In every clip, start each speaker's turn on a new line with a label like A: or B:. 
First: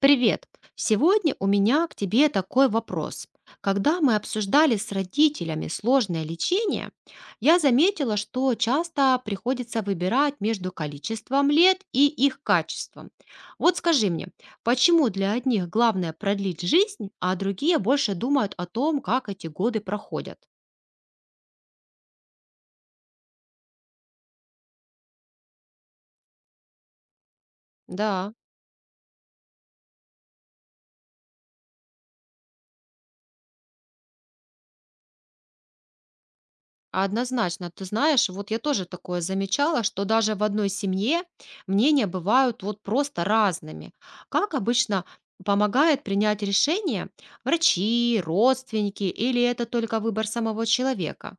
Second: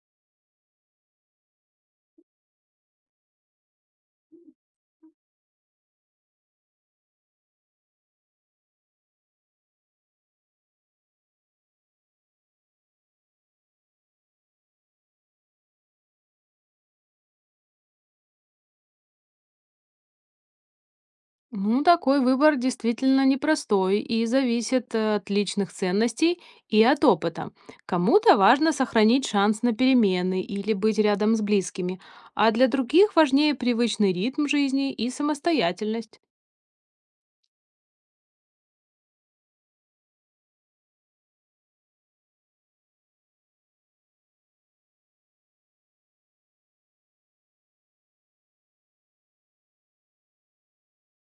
A: Привет! Сегодня у меня к тебе такой вопрос. Когда мы обсуждали с родителями сложное лечение, я заметила, что часто приходится выбирать между количеством лет и их качеством. Вот скажи мне, почему для одних главное продлить жизнь, а другие больше думают о том, как эти годы проходят?
B: Ну, такой выбор действительно непростой и зависит от личных ценностей и от опыта.
A: Да.
B: Кому-то важно сохранить шанс на перемены или быть рядом с близкими, а для других важнее привычный ритм жизни и самостоятельность.
A: Однозначно. Ты знаешь, вот я тоже такое замечала, что даже в одной семье мнения бывают вот просто разными. Как обычно помогает принять решение врачи, родственники или это только выбор самого человека?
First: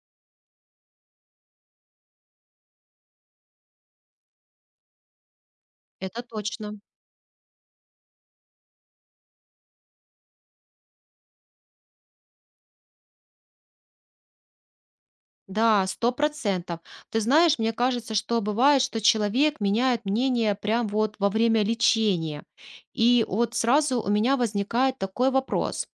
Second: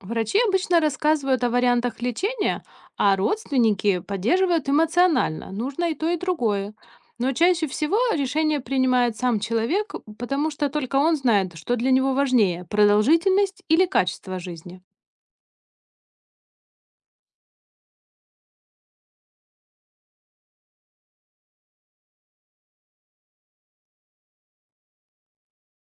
B: Врачи обычно рассказывают о вариантах лечения, а родственники поддерживают эмоционально. Нужно и то, и
A: Это
B: другое.
A: точно.
B: Но чаще всего решение принимает сам человек, потому что только он знает, что для него важнее – продолжительность или качество жизни.
A: Да, 100%. Ты знаешь, мне кажется, что бывает, что человек меняет мнение прям вот во время лечения. И вот сразу у меня возникает такой вопрос.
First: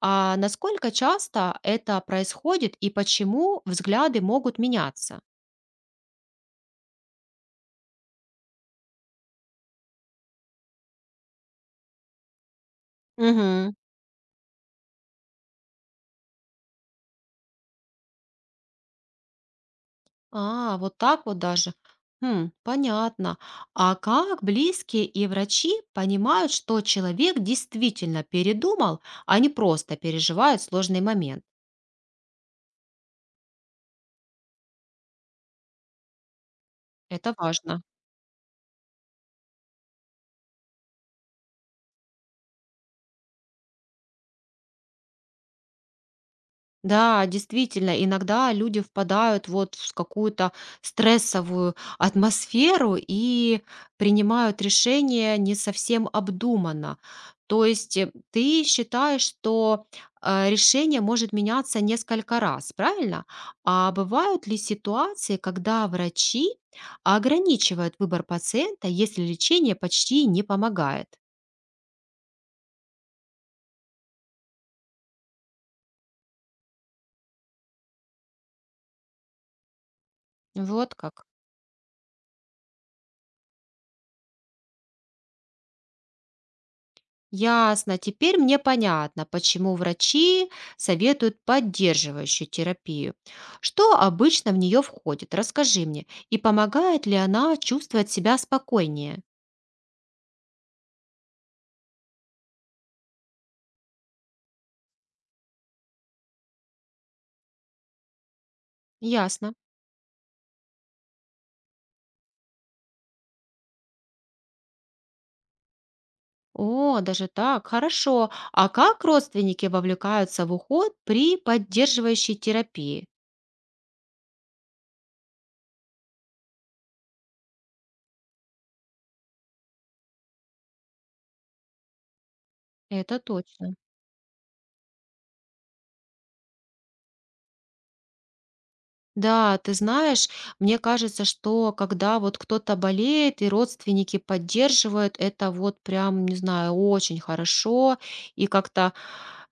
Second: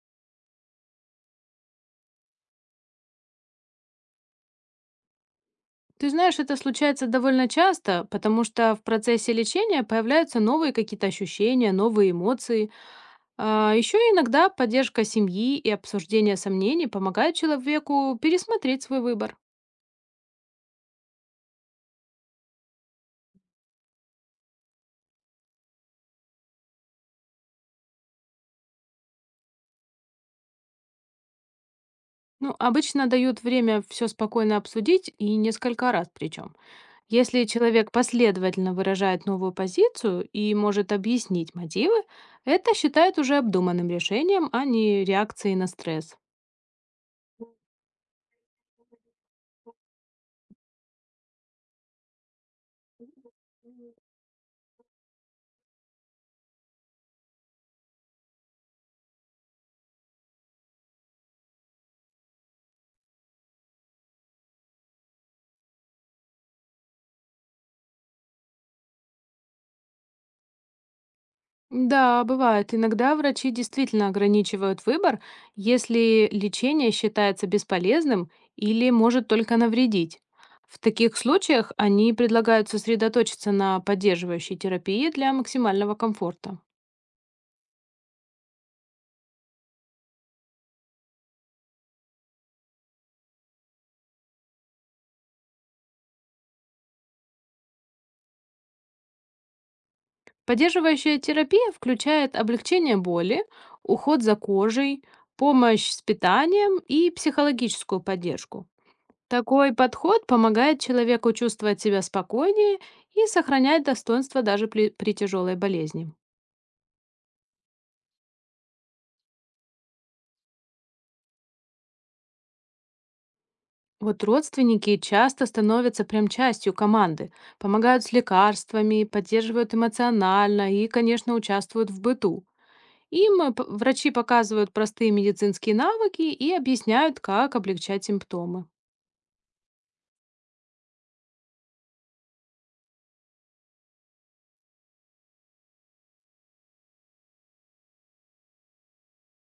A: А насколько часто это происходит и почему взгляды могут меняться?
B: Ты знаешь, это случается довольно часто, потому что в процессе лечения появляются новые какие-то ощущения, новые эмоции.
A: Мгм.
B: Еще иногда поддержка семьи и обсуждение сомнений помогают человеку пересмотреть свой выбор.
A: А, вот так вот даже. Хм, понятно. А как близкие и врачи понимают, что человек действительно передумал, а не просто переживает сложный момент?
B: Ну, обычно дают время все спокойно обсудить, и несколько раз причем.
A: Это
B: Если
A: важно.
B: человек последовательно выражает новую позицию и может объяснить мотивы, это считают уже обдуманным решением, а не реакцией на стресс.
A: Да, действительно, иногда люди впадают вот в какую-то стрессовую атмосферу и принимают решения не совсем обдуманно. То есть ты считаешь, что решение может меняться несколько раз, правильно? А бывают ли ситуации, когда врачи ограничивают выбор пациента, если лечение почти не помогает?
B: Да, бывает. Иногда врачи действительно ограничивают выбор, если лечение считается бесполезным или может только навредить. В
A: Вот
B: таких
A: как.
B: случаях они предлагают сосредоточиться на поддерживающей терапии для максимального комфорта.
A: Ясно, теперь мне понятно, почему врачи советуют поддерживающую терапию. Что обычно в нее входит? Расскажи мне. И помогает ли она чувствовать себя спокойнее?
B: Поддерживающая терапия включает облегчение боли, уход за кожей, помощь с питанием и психологическую поддержку.
A: Ясно.
B: Такой подход помогает человеку чувствовать себя спокойнее и сохранять достоинство даже при тяжелой болезни.
A: О, даже так, хорошо. А как родственники вовлекаются в уход при поддерживающей терапии?
B: Вот родственники часто становятся прям частью команды, помогают с лекарствами, поддерживают эмоционально и, конечно, участвуют в быту.
A: Это
B: Им
A: точно.
B: врачи показывают простые медицинские навыки и объясняют, как облегчать симптомы.
A: Да, ты знаешь, мне кажется, что когда вот кто-то болеет и родственники поддерживают, это вот прям, не знаю, очень хорошо и как-то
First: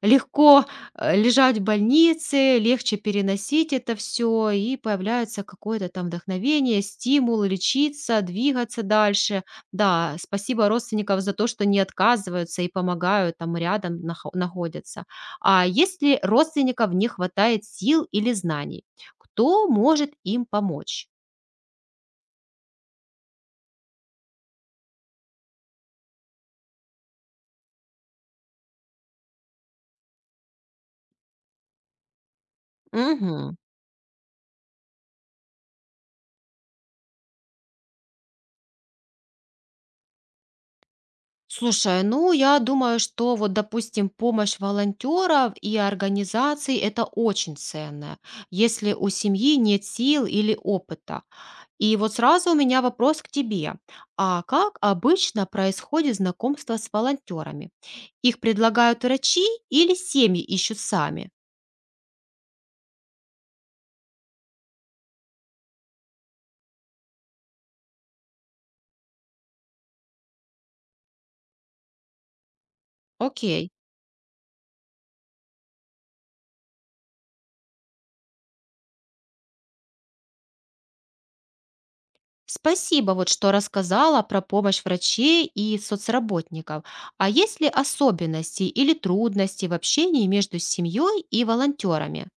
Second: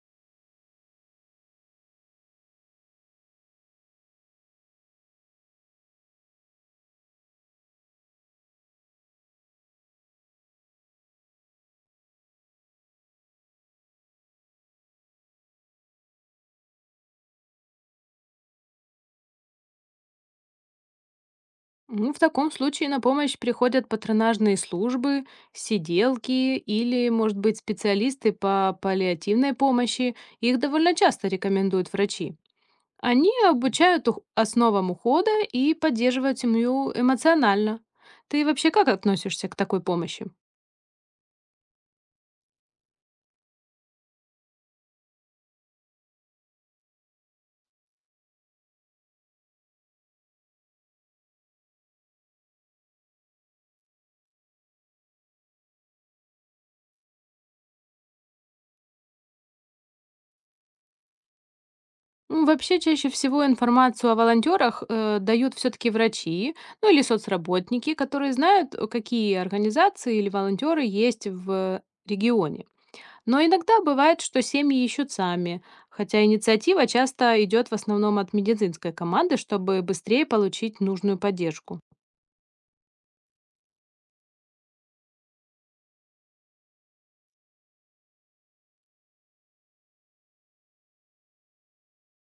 A: легко лежать в больнице, легче переносить это все, и появляется какое-то там вдохновение, стимул лечиться, двигаться дальше. Да, спасибо родственникам за то, что не отказываются и помогают, там рядом находятся. А если родственников не хватает сил или знаний? Кто может им помочь?
B: Ну, в таком случае на помощь приходят патронажные службы, сиделки или, может быть, специалисты по паллиативной помощи. Их довольно часто рекомендуют врачи. Они
A: Мгм.
B: обучают основам ухода и поддерживают семью эмоционально. Ты вообще как относишься к такой помощи?
A: Слушай, ну я думаю, что вот, допустим, помощь волонтеров и организаций– это очень ценно, если у семьи нет сил или опыта. И вот сразу у меня вопрос к тебе. А как обычно происходит знакомство с волонтерами? Их предлагают врачи или семьи ищут сами?
B: Ну, вообще, чаще всего информацию о волонтерах дают все-таки врачи, ну или соцработники, которые знают, какие организации или волонтеры есть в регионе. Но
A: Окей.
B: иногда бывает, что семьи ищут сами, хотя инициатива часто идет в основном от медицинской команды, чтобы быстрее получить нужную поддержку.
A: Спасибо, вот что рассказала про помощь врачей и соцработников. А есть ли особенности или трудности в общении между семьей и волонтерами?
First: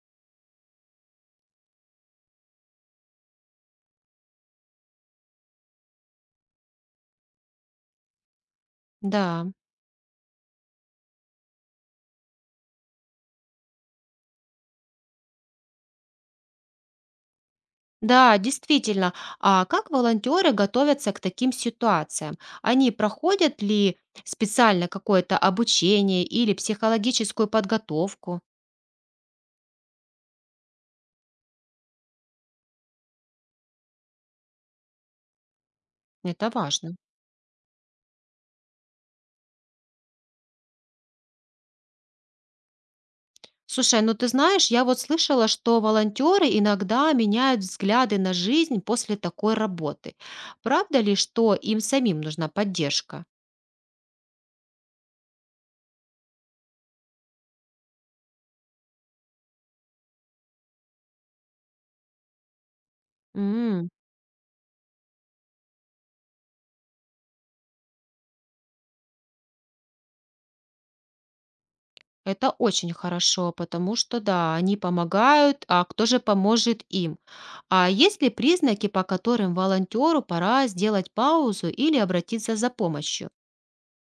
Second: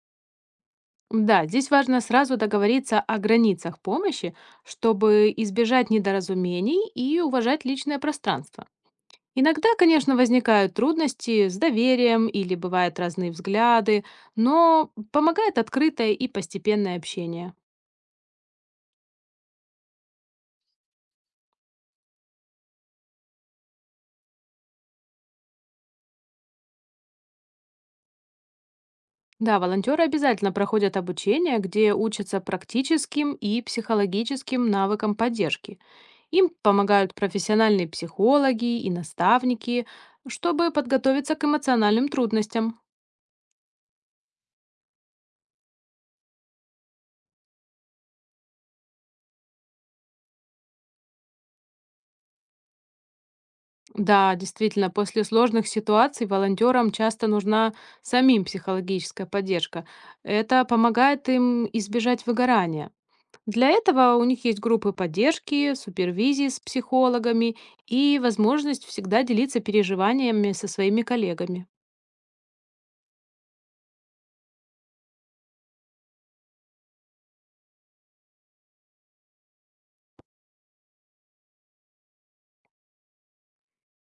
B: Да, здесь важно сразу договориться о границах помощи, чтобы избежать недоразумений и уважать личное пространство.
A: Да.
B: Иногда, конечно, возникают трудности с доверием или бывают разные взгляды, но помогает открытое и постепенное общение.
A: Да, действительно. А как волонтеры готовятся к таким ситуациям? Они проходят ли специально какое-то обучение или психологическую подготовку?
B: Да, волонтеры обязательно проходят обучение, где учатся практическим и психологическим навыкам поддержки. Им
A: Это важно.
B: помогают профессиональные психологи и наставники, чтобы подготовиться к эмоциональным трудностям.
A: Слушай, ну ты знаешь, я вот слышала, что волонтеры иногда меняют взгляды на жизнь после такой работы. Правда ли, что им самим нужна поддержка?
B: Да, действительно, после сложных ситуаций волонтерам часто нужна самим психологическая поддержка. Это помогает им избежать выгорания. Для
A: М,
B: этого у них есть группы поддержки, супервизии с психологами и возможность всегда делиться переживаниями со своими коллегами.
A: это очень хорошо, потому что да, они помогают, а кто же поможет им? А есть ли признаки, по которым волонтеру пора сделать паузу или обратиться за помощью?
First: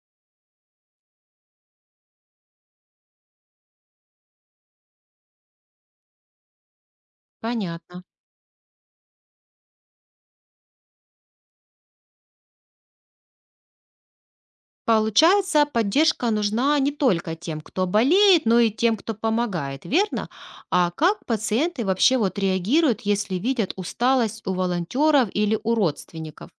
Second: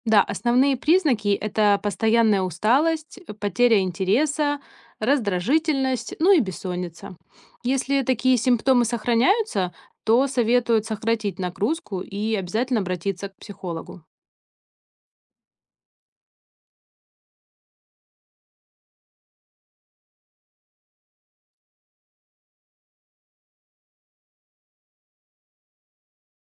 B: Да, основные признаки – это постоянная усталость, потеря интереса, раздражительность, ну и бессонница. Если
A: Понятно.
B: такие симптомы сохраняются, то советуют сократить нагрузку и обязательно обратиться к психологу.
A: Получается, поддержка нужна не только тем, кто болеет, но и тем, кто помогает, верно? А как пациенты вообще вот реагируют, если видят усталость у волонтеров или у родственников?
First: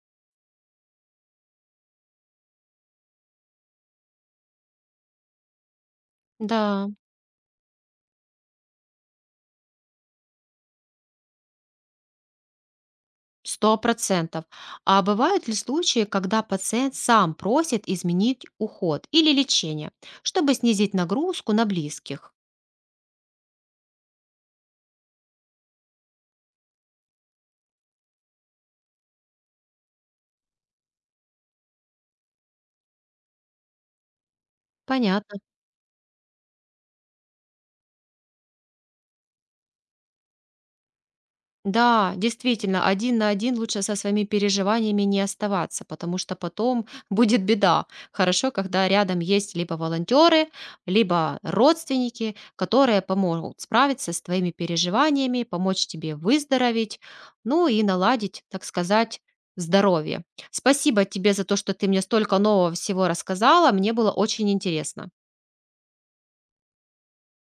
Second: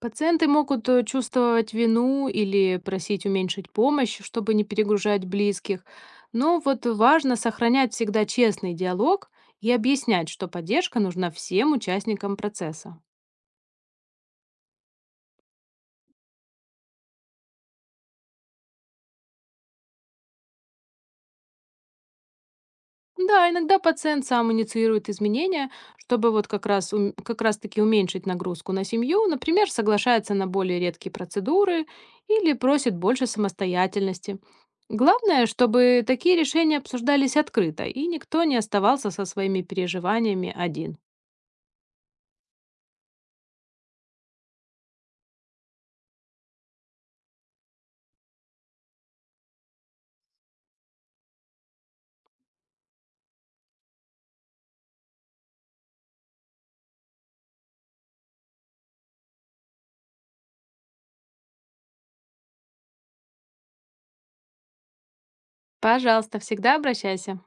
B: Пациенты могут чувствовать вину или просить уменьшить помощь, чтобы не перегружать близких. Но вот
A: Да,
B: важно сохранять всегда честный диалог и объяснять, что поддержка нужна всем участникам процесса.
A: сто процентов. А бывают ли случаи, когда пациент сам просит изменить уход или лечение, чтобы снизить нагрузку на близких?
B: Да, иногда пациент сам инициирует изменения, чтобы вот как раз, как раз таки уменьшить нагрузку на семью, например, соглашается на более редкие процедуры или просит больше самостоятельности.
A: Понятно.
B: Главное, чтобы такие решения обсуждались открыто, и никто не оставался со своими переживаниями один.
A: Да, действительно, один на один лучше со своими переживаниями не оставаться, потому что потом будет беда. Хорошо, когда рядом есть либо волонтеры, либо родственники, которые помогут справиться с твоими переживаниями, помочь тебе выздороветь, ну и наладить, так сказать, здоровье. Спасибо тебе за то, что ты мне столько нового всего рассказала, мне было очень интересно.
B: Пожалуйста, всегда обращайся.